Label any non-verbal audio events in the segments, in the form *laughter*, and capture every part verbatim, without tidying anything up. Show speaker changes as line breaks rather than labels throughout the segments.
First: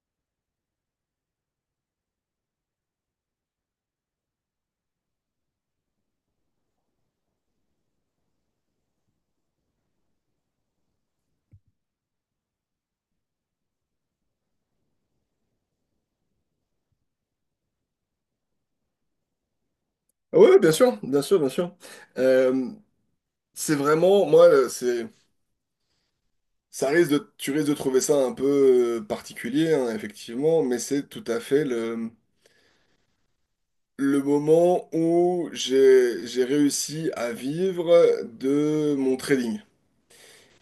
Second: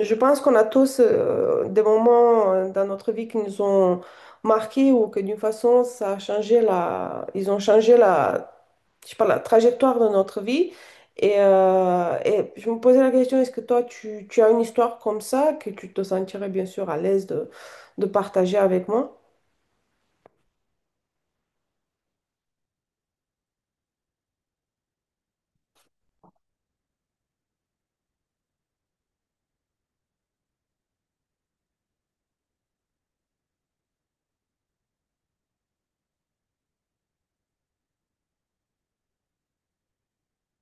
Je pense qu'on a tous euh, des moments euh, dans notre vie qui nous ont marqués ou que d'une façon, ça a changé la... ils ont changé la, je sais pas, la trajectoire de notre vie. Et, euh, et je me posais la question, est-ce que toi, tu, tu as une histoire comme ça que tu te sentirais bien sûr à l'aise de, de partager avec moi?
Oui, oui, bien sûr, bien sûr, bien sûr. Euh, c'est vraiment, moi, euh, c'est, ça risque de, tu risques de trouver ça un peu euh, particulier, hein, effectivement, mais c'est tout à fait le, le moment où j'ai, j'ai réussi à vivre de mon trading,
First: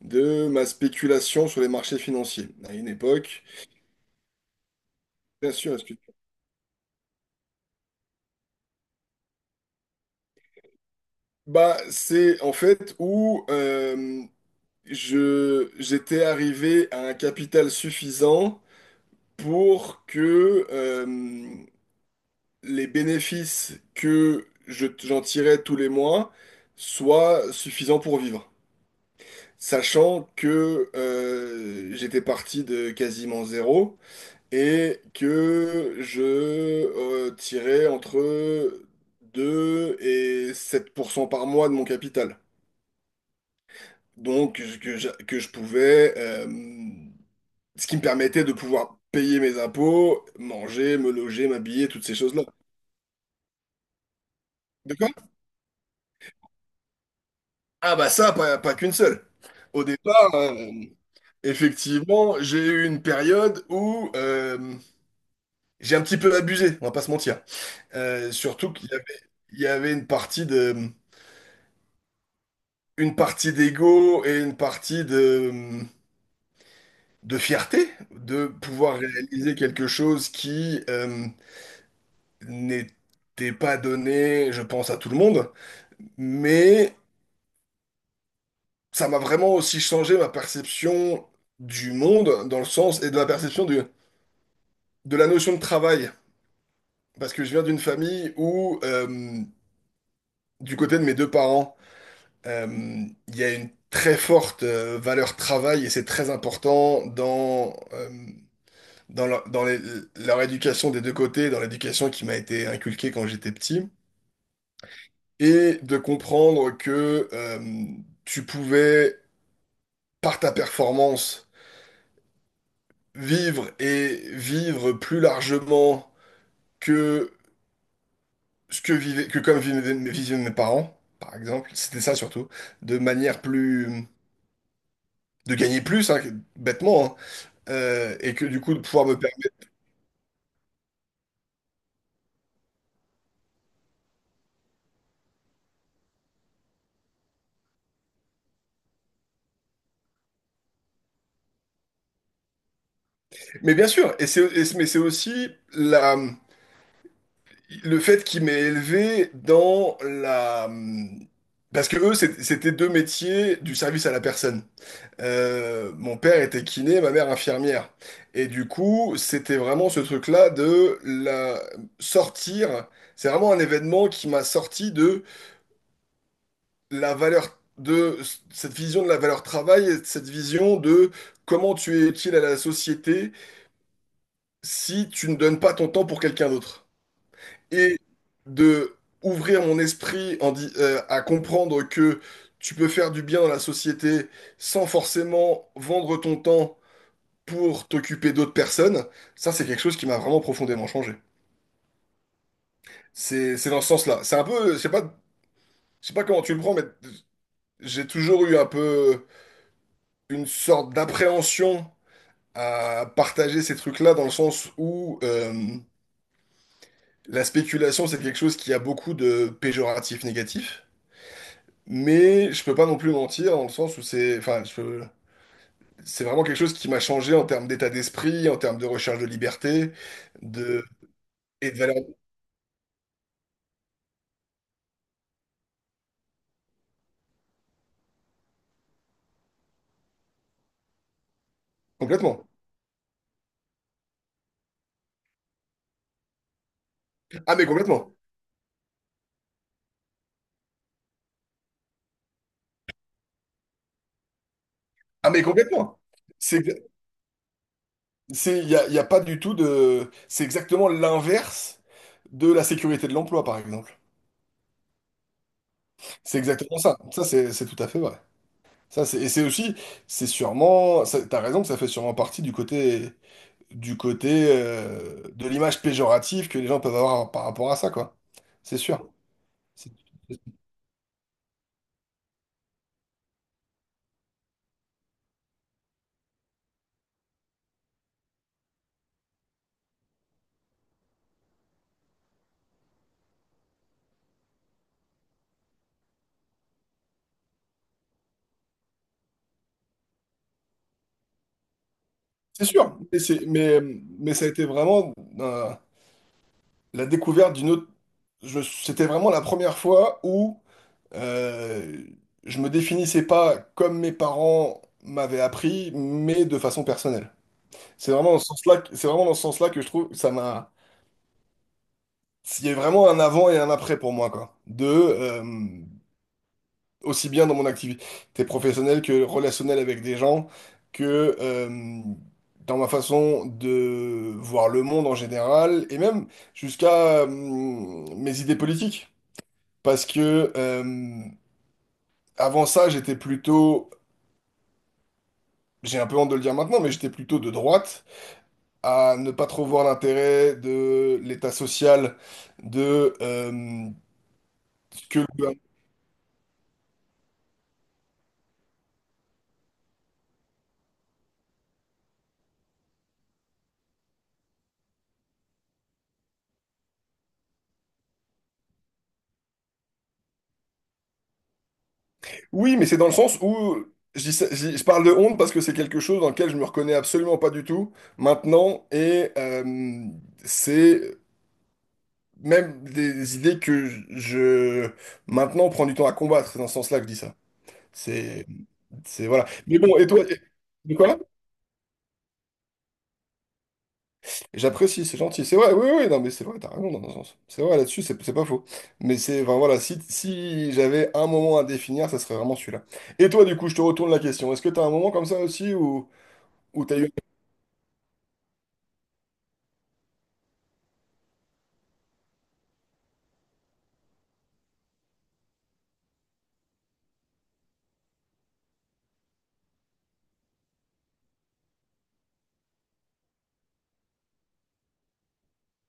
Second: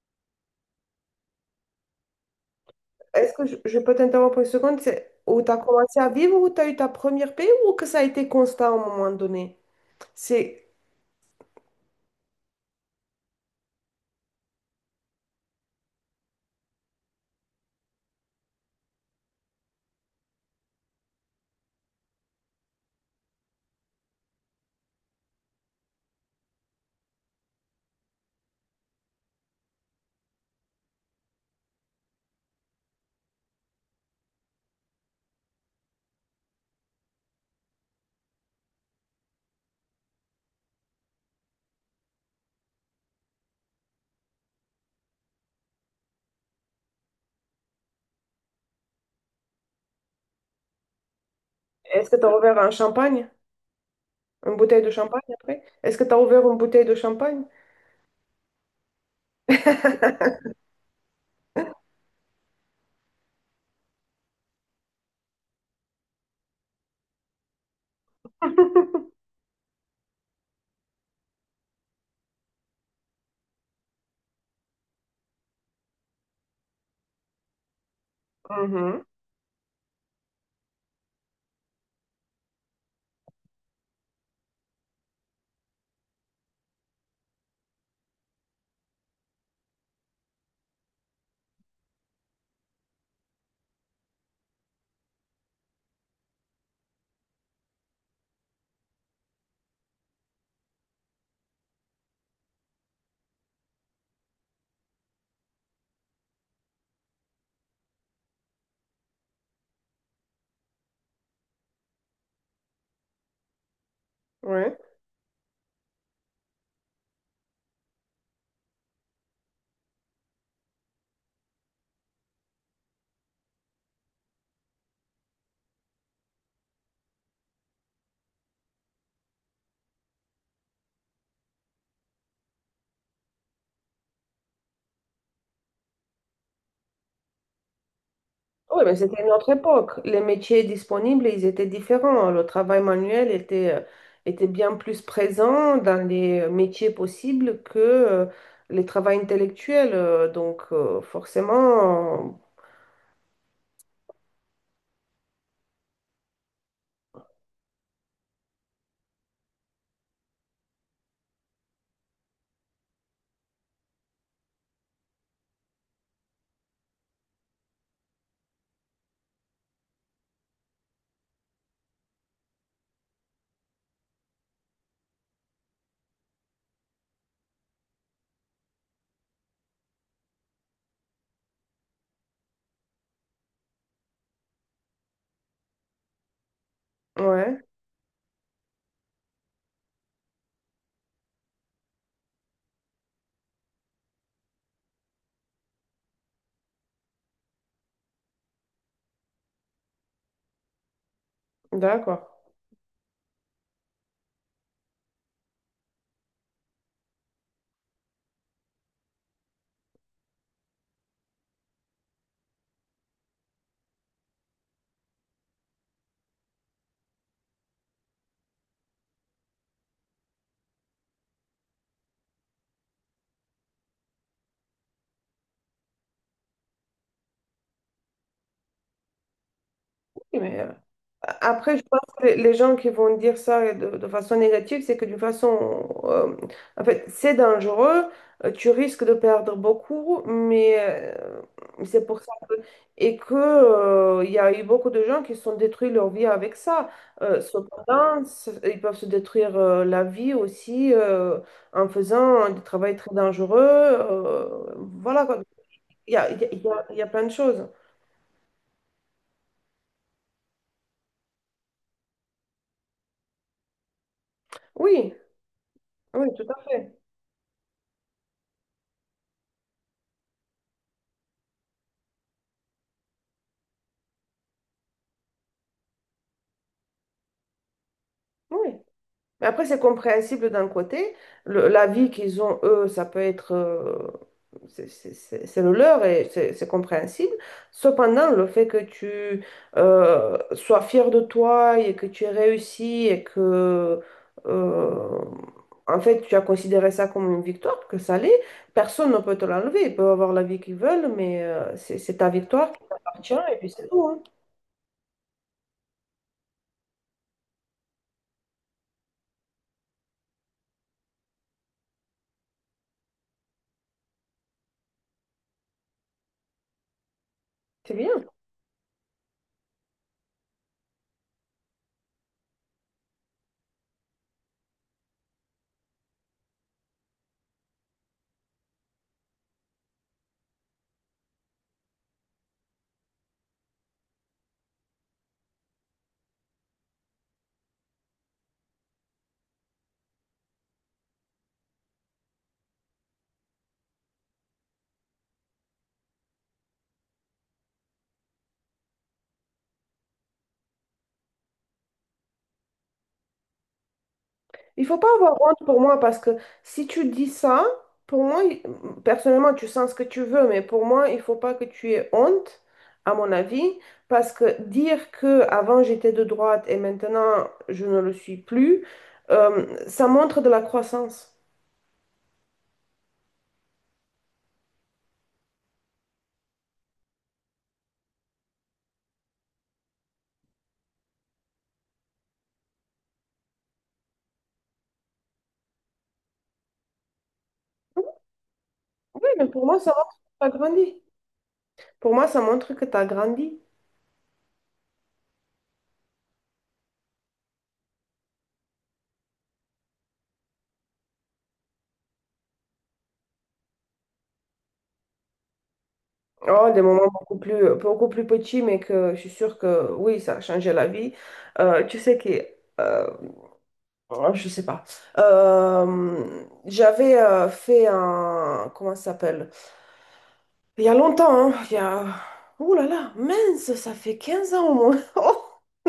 de ma spéculation sur les marchés financiers. À une
Est-ce
époque,
que je, je peux t'interrompre une seconde? C'est où tu
bien
as
sûr. Excuse.
commencé à vivre, où tu as eu ta première paix ou que ça a été constant à un moment donné? C'est,
Bah, c'est en fait où euh, je, j'étais arrivé à un capital suffisant pour que euh, les bénéfices que je- j'en tirais tous les mois soient suffisants pour vivre. Sachant que euh, j'étais parti de quasiment zéro et que je euh, tirais entre deux et sept pour cent par mois de mon capital. Donc je- que je, que je pouvais, euh, ce qui me permettait de pouvoir payer mes impôts, manger, me loger, m'habiller, toutes
Est-ce
ces
que tu as
choses-là.
ouvert un champagne? Une bouteille de
De quoi?
champagne après? Est-ce que tu as ouvert une bouteille de champagne?
Ah bah ça, pas, pas, qu'une seule. Au départ,
*laughs*
euh, effectivement, j'ai eu une période où euh, j'ai un petit peu abusé, on va pas se mentir. Euh, surtout qu'il y avait, il y avait, une partie de, une partie d'ego et une partie de, de fierté de pouvoir
Mhm,
réaliser quelque chose qui euh, n'était pas donné, je pense, à tout le monde. Mais ça m'a vraiment aussi changé ma perception du monde dans le sens et de la perception du, de la notion de travail, parce que je viens d'une famille où, euh, du côté de mes deux parents, euh, il y a une très forte euh, valeur travail et c'est très important dans, euh, dans, leur, dans les- leur éducation des deux côtés, dans l'éducation qui m'a été inculquée quand j'étais petit,
ouais.
et de comprendre que euh, tu pouvais, par ta performance, vivre et vivre plus largement que ce que vivaient, que comme vivaient mes vivaient mes parents, par exemple, c'était ça surtout, de manière plus, de gagner plus, hein, que- bêtement, hein, euh, et que du coup de
Oui, mais
pouvoir me
c'était une autre
permettre.
époque. Les métiers disponibles, ils étaient différents, hein. Le travail manuel était, euh, était bien plus présent dans les métiers possibles que euh, les travaux intellectuels. Euh, Donc, euh, forcément,
Mais bien sûr, et c'est, et c'est- mais c'est aussi la, le fait qu'il m'ait élevé dans la, parce que eux, c'est- c'était deux métiers du service à la personne. Euh, mon père était kiné, ma mère infirmière. Et du coup, c'était vraiment ce truc-là de la sortir. C'est vraiment un événement qui m'a sorti de la valeur de cette vision de la valeur travail, et cette vision de comment tu es utile à la société si tu ne donnes pas ton temps pour quelqu'un d'autre.
euh, ouais,
Et de ouvrir mon esprit en di- euh, à comprendre que tu peux faire du bien dans la société sans forcément vendre ton temps pour t'occuper d'autres personnes, ça c'est quelque chose qui m'a vraiment profondément changé.
d'accord.
C'est c'est dans ce sens-là. C'est un peu, je sais pas, je sais pas comment tu le prends, mais j'ai toujours eu un peu une sorte d'appréhension à partager ces trucs-là dans le sens où euh, la spéculation, c'est quelque chose qui a beaucoup de péjoratifs négatifs, mais je peux pas non plus mentir dans le sens où c'est, enfin, je- c'est vraiment quelque chose qui m'a changé en termes d'état d'esprit, en termes de recherche de liberté,
Oui, mais euh,
de et
après,
de
je
valeur.
pense que les gens qui vont dire ça de, de façon négative, c'est que d'une façon, euh, en fait, c'est dangereux, euh, tu risques de perdre beaucoup, mais euh, c'est pour ça
Complètement.
que, et que, euh, il y a eu beaucoup de gens qui se sont détruits leur vie avec ça. Euh,
Ah mais complètement.
cependant, c- ils peuvent se détruire euh, la vie aussi euh, en faisant du travail très dangereux. Euh, voilà,
Ah
quoi.
mais complètement.
Il y a, il y a, il
C'est,
y a il y a plein de choses.
c'est, il y a, y a pas du tout de, c'est exactement l'inverse de la sécurité de l'emploi par exemple.
Oui, oui,
C'est
tout à
exactement
fait.
ça. Ça c'est, c'est tout à fait vrai. Ça, c'est, et c'est aussi, c'est sûrement, ça- t'as raison que ça fait sûrement partie du côté, du côté euh, de l'image péjorative que les gens peuvent avoir par rapport à ça, quoi.
Oui.
C'est sûr.
Mais après, c'est
C'est
compréhensible d'un côté. Le- la vie qu'ils ont, eux, ça peut être... euh, c'est c'est- c'est- c'est le leur et c'est c'est compréhensible. Cependant, le fait que tu euh, sois fier de toi et que tu aies réussi et que... euh, en fait, tu as considéré ça comme une victoire, que ça l'est, personne ne peut te l'enlever. Ils peuvent avoir la vie qu'ils veulent, mais euh, c'est c'est ta
c'est
victoire qui
sûr. Mais,
t'appartient
c'est-
et puis
mais,
c'est tout, hein.
mais ça a été vraiment euh, la découverte d'une autre. je- C'était vraiment la première fois où euh, je me définissais pas comme mes parents m'avaient appris, mais de façon personnelle.
C'est bien.
C'est vraiment dans ce sens-là, que- c'est vraiment dans ce sens-là que je trouve que ça m'a. Il y a vraiment un avant et un après pour moi, quoi. De, euh, aussi bien dans mon activité professionnelle que relationnelle avec des gens, que euh, dans ma façon de voir le monde en général, et même jusqu'à euh, mes idées politiques. Parce que euh, avant ça, j'étais plutôt, j'ai un peu honte de le dire maintenant, mais j'étais plutôt de droite, à ne pas trop voir l'intérêt de l'état social, de... euh,
Il faut
ce
pas
que
avoir
le.
honte pour moi parce que si tu dis ça, pour moi, il- personnellement, tu sens ce que tu veux, mais pour moi, il faut pas que tu aies honte, à mon avis, parce que dire que avant j'étais de droite et maintenant je ne le suis plus, euh, ça montre de la croissance.
Oui, mais c'est dans le sens où je, dis ça- je- je parle de honte parce que c'est quelque chose dans lequel je me reconnais absolument pas du tout maintenant et euh, c'est même des idées que je, je- maintenant prends du temps à combattre. C'est dans ce sens-là que je dis ça. C'est c'est
Oui,
voilà.
mais pour moi,
Mais
ça
bon, et toi,
montre
et-
que tu as
de
grandi.
quoi?
Pour moi, ça montre que tu as grandi.
J'apprécie, c'est gentil. C'est vrai, oui, oui, non, mais c'est vrai, t'as raison dans un sens. C'est vrai là-dessus, c'est c'est pas faux. Mais c'est, enfin voilà, si, si j'avais un moment à définir, ça serait vraiment celui-là. Et toi, du coup, je te retourne la question. Est-ce que t'as un moment comme ça aussi où,
Oh, des
où t'as
moments
eu.
beaucoup plus, beaucoup plus petits, mais que je suis sûre que oui, ça a changé la vie. Euh, tu sais que euh, oh, je sais pas. Euh, j'avais euh, fait un... Comment ça s'appelle? Il y a longtemps, hein, il y a... Ouh là là, mince, ça fait quinze ans au moins. *laughs*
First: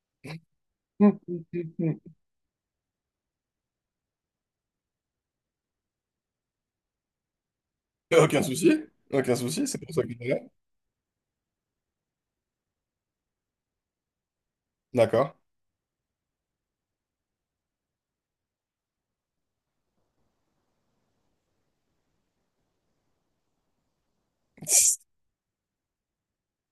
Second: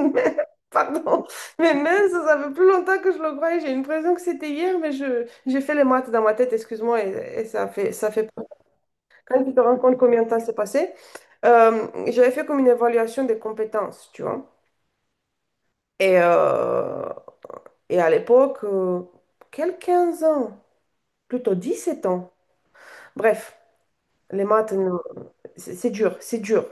Oh, mais- pardon. Mais
Hmm.
mince, ça fait plus longtemps que je le croyais. J'ai l'impression que c'était hier, mais je... j'ai fait les maths dans ma tête, excuse-moi, et, et ça fait... ça fait...
Aucun
peur.
souci, aucun
Quand tu te
souci,
rends
c'est pour
compte
ça que je
combien de temps
l'ai.
s'est passé, euh, j'avais fait comme une évaluation des compétences, tu vois.
D'accord.
Et, euh, et à l'époque, euh, quel quinze ans? Plutôt dix sept ans. Bref, les maths, non,
*laughs*
c'est c'est dur, c'est dur.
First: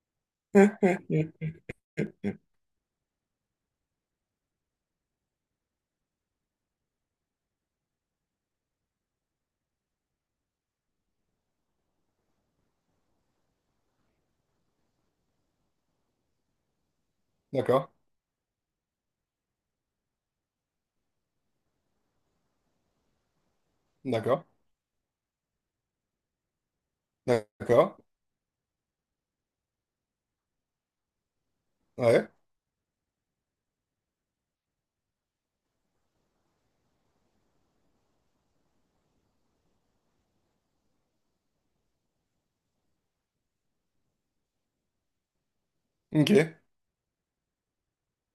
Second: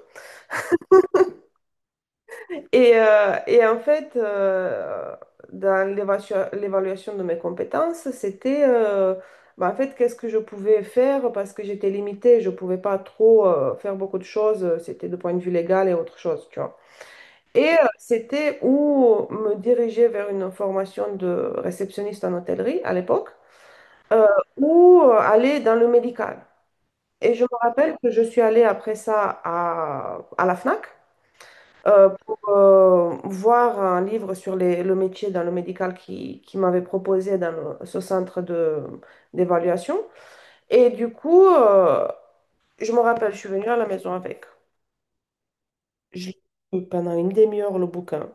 Et, euh, et en fait, euh, dans l'évasio- l'évaluation de mes compétences, c'était, euh, bah, en fait, qu'est-ce que je pouvais faire parce que j'étais limitée, je ne pouvais pas trop euh, faire beaucoup de choses, c'était de point de vue légal et autre chose, tu vois. Et euh,
D'accord,
c'était où me diriger vers une formation de réceptionniste en hôtellerie à l'époque, euh,
d'accord,
ou euh, aller dans le médical. Et je me rappelle
d'accord,
que je suis allée après ça à, à la FNAC euh,
ouais,
pour euh, voir un livre sur les- le métier dans le médical qui, qui m'avait proposé dans le- ce centre de, d'évaluation. Et du coup, euh, je me rappelle, je suis venue à la maison avec. Je
ok.
lu pendant une demi-heure le bouquin.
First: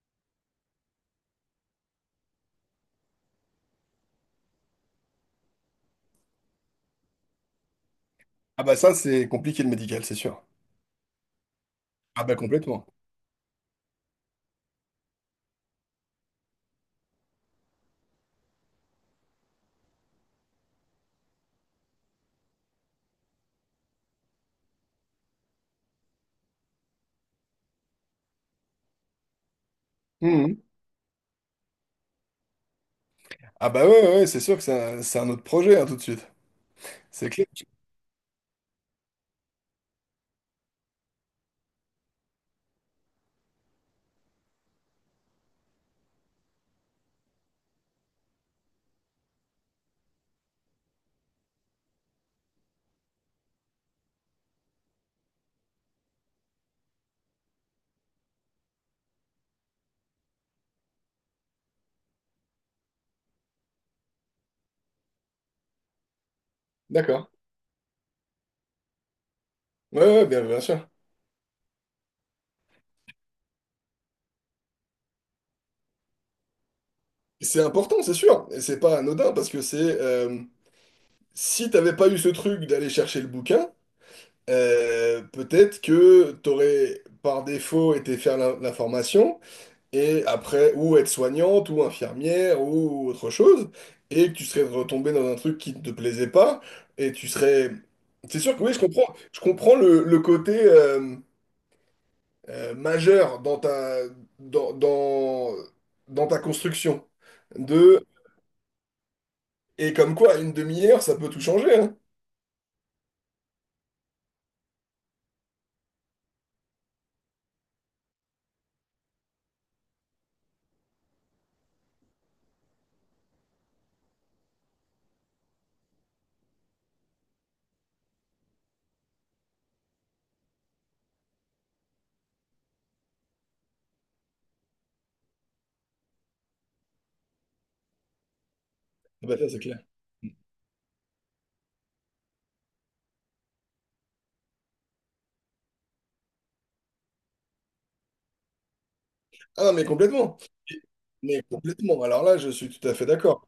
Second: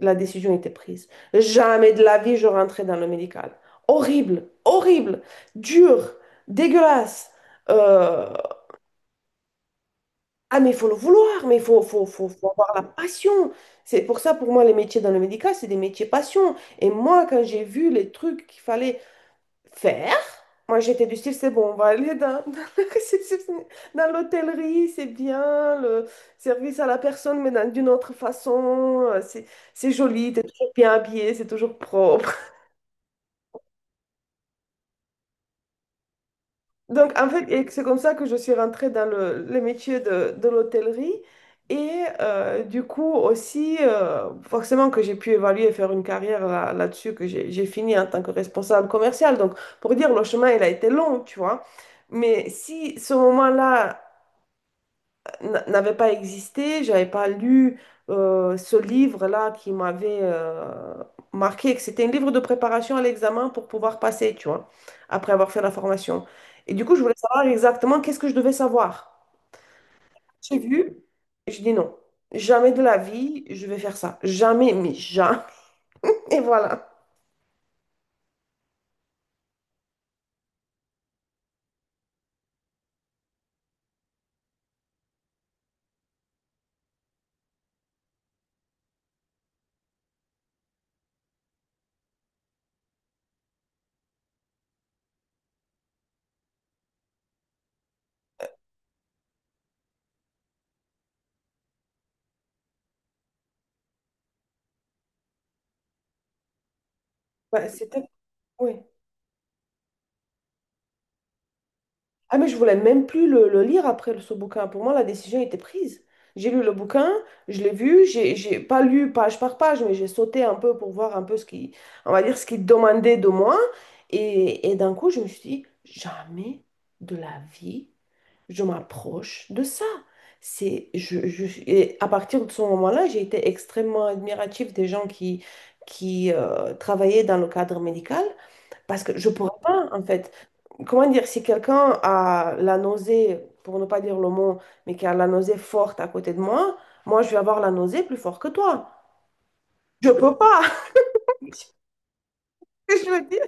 La décision était prise. Jamais de la vie je rentrais dans le médical. Horrible, horrible, dur, dégueulasse. Euh,
Ah bah ça, c'est compliqué le médical, c'est sûr.
Ah, mais il faut le vouloir, mais il faut, faut,
Ah
faut,
bah
faut avoir la
complètement.
passion. C'est pour ça, pour moi, les métiers dans le médical, c'est des métiers passion. Et moi, quand j'ai vu les trucs qu'il fallait faire, moi, j'étais du style, c'est bon, on va aller dans, *laughs* dans la réception- dans l'hôtellerie, c'est bien, le service à la personne, mais dans- d'une autre façon, euh, c'est c'est joli, t'es
Mhm.
toujours bien habillé, c'est toujours propre.
Ah bah ouais, ouais, ouais, c'est sûr que c'est un, c'est un autre projet, hein, tout de suite.
Donc, en
C'est
fait,
clair.
et c'est comme ça que je suis rentrée dans le, le métier de, de l'hôtellerie. Et euh, du coup, aussi, euh, forcément que j'ai pu évaluer et faire une carrière là, là-dessus, que j'ai j'ai fini en tant que responsable commercial. Donc, pour dire, le chemin, il a été long, tu vois. Mais si ce moment-là n- n'avait pas existé, j'avais pas lu euh, ce livre-là qui m'avait euh, marqué, que c'était un livre de préparation à l'examen pour pouvoir passer, tu vois, après avoir fait la formation. Et du coup, je voulais
D'accord.
savoir exactement qu'est-ce que je devais savoir.
Ouais, ouais, bien,
J'ai
bien sûr.
vu, et je dis non, jamais de la vie, je vais faire ça. Jamais, mais jamais. *laughs* Et voilà.
C'est important, c'est sûr. Et c'est pas anodin, parce que c'est... euh, si t'avais pas eu ce truc d'aller chercher le bouquin, euh, peut-être que t'aurais, par défaut, été faire la, la formation et après, ou être soignante, ou infirmière, ou autre chose, et que tu serais retombé dans un truc qui ne te plaisait pas, et tu serais. C'est sûr que oui, je comprends, je comprends le, le côté euh, euh, majeur dans ta, dans, dans, dans ta construction.
Ouais, c'était...
De.
oui.
Et comme quoi, une demi-heure, ça peut tout changer, hein.
Ah, mais je voulais même plus le, le lire après le- ce bouquin. Pour moi, la décision était prise. J'ai lu le bouquin, je l'ai vu, j'ai j'ai pas lu page par page, mais j'ai sauté un peu pour voir un peu ce qui, on va dire, ce qu'il demandait de moi. Et, et d'un coup, je me suis dit, jamais de la vie, je m'approche de ça. C'est, je, je- et à partir de ce moment-là, j'ai été extrêmement admirative des gens qui, qui euh, travaillaient dans le cadre médical parce que
Ah
je
bah ça,
pourrais
c'est clair.
pas, en fait, comment dire, si quelqu'un a la nausée, pour ne pas dire le mot, mais qui a la nausée forte à côté de moi, moi, je vais avoir la nausée plus forte que toi.
Ah non, mais
Je peux
complètement.
pas. *laughs*
Mais complètement. Alors là, je suis tout à fait
Je veux dire,
d'accord.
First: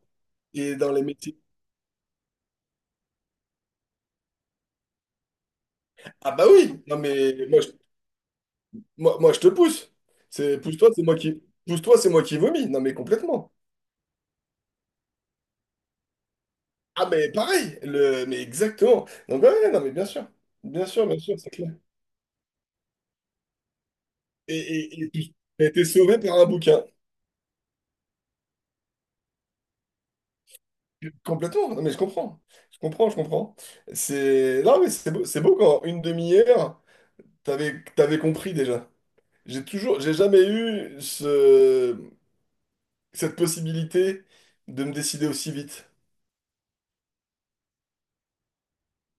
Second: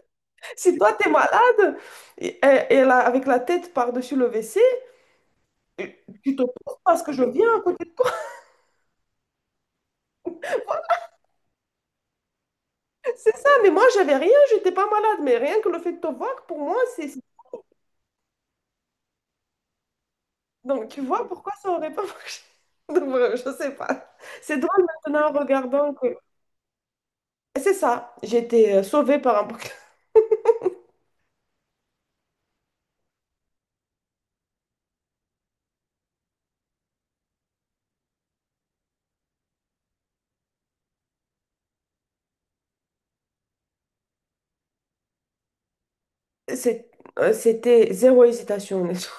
si
Et
toi,
dans les
t'es
métiers.
malade et, et là, avec la tête par-dessus le W C,
Ah
tu te
bah
poses
oui! Non,
parce que je
mais
viens
moi.
à côté.
Moi, moi, je te pousse. C'est pousse-toi, c'est moi qui pousse-toi, c'est moi qui vomis. Non, mais
C'est ça,
complètement.
mais moi, j'avais rien, j'étais pas malade. Mais rien que le fait de te voir, pour moi, c'est...
Ah,
c'est-
mais pareil. Le, mais exactement. Donc ouais, ouais, non, mais bien sûr, bien
donc, tu
sûr, bien
vois
sûr, c'est
pourquoi ça
clair.
aurait pas marché. *laughs* Donc, voilà, je sais pas.
Et
C'est drôle
et et
maintenant
tu
en
t'as été
regardant que...
sauvé par un bouquin.
C'est ça, j'étais euh, sauvée par un... *laughs*
Complètement. Non, mais je comprends. Je comprends, je comprends. C'est non, mais c'est beau, c'est beau quand une demi-heure, t'avais t'avais compris déjà. J'ai toujours, j'ai jamais eu ce cette possibilité de me décider aussi vite.
C'est- euh, C'était zéro hésitation, honnêtement.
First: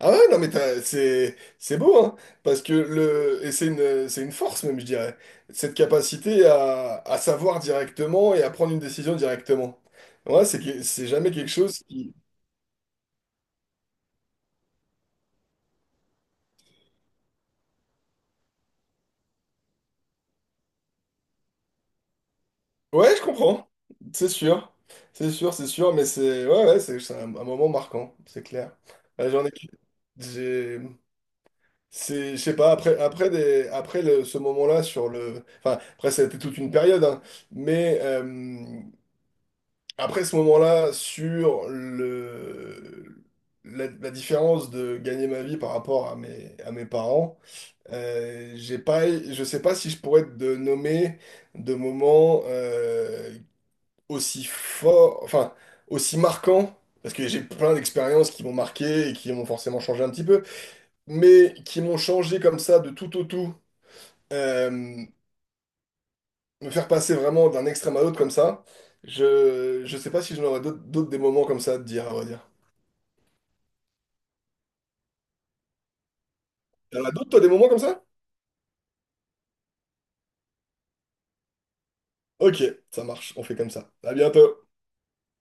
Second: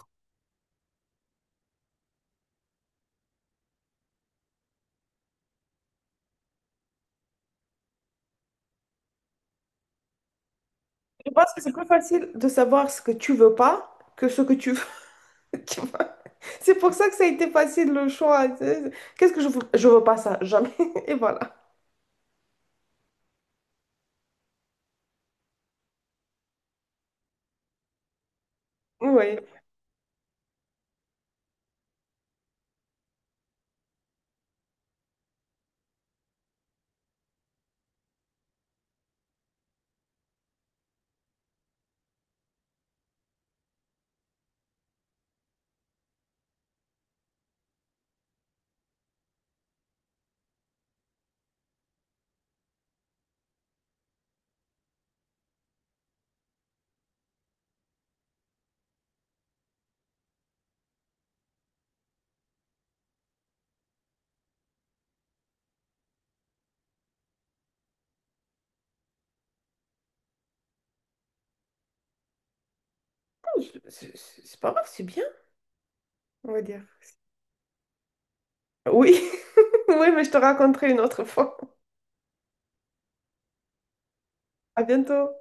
Ah ouais, non mais t'as- c'est c'est beau hein, parce que le et c'est une c'est une force même je dirais, cette capacité à, à savoir directement et à prendre une décision directement. Ouais, c'est que- c'est
*laughs* Je
jamais quelque
pense que c'est
chose
plus
qui.
facile de savoir ce que tu veux pas que ce que tu veux. *laughs* Tu vois. C'est pour ça que ça a été facile le choix. C'est- qu'est-ce que je veux? Je veux pas ça, jamais. *laughs* Et voilà.
Ouais, je comprends. C'est sûr. C'est sûr, c'est sûr mais c'est ouais ouais, c'est c'est un, un moment marquant, c'est clair. Ouais,
Oui.
j'en ai j'ai c'est je sais pas après après des après le- ce moment-là sur le enfin après ça a été toute une période hein, mais euh, après ce moment-là, sur le, la, la différence de gagner ma vie par rapport à mes, à mes parents, euh, j'ai pas, je sais pas si je pourrais te nommer de moments euh, aussi forts, enfin, aussi marquants, parce que j'ai plein d'expériences qui m'ont marqué et qui m'ont forcément changé un petit peu, mais qui m'ont changé comme ça de tout au tout, euh, me faire passer vraiment d'un extrême à l'autre comme ça. Je, je sais pas si j'en aurais d'autres d'autres des moments comme ça à te dire, à vrai dire.
Je- C'est c'est- c'est pas grave, c'est bien, on va dire.
Y'en a d'autres, toi, des moments comme ça?
Oui. *laughs* Oui, mais je te raconterai une autre fois.
Ok, ça marche, on fait comme ça. À bientôt.
À bientôt.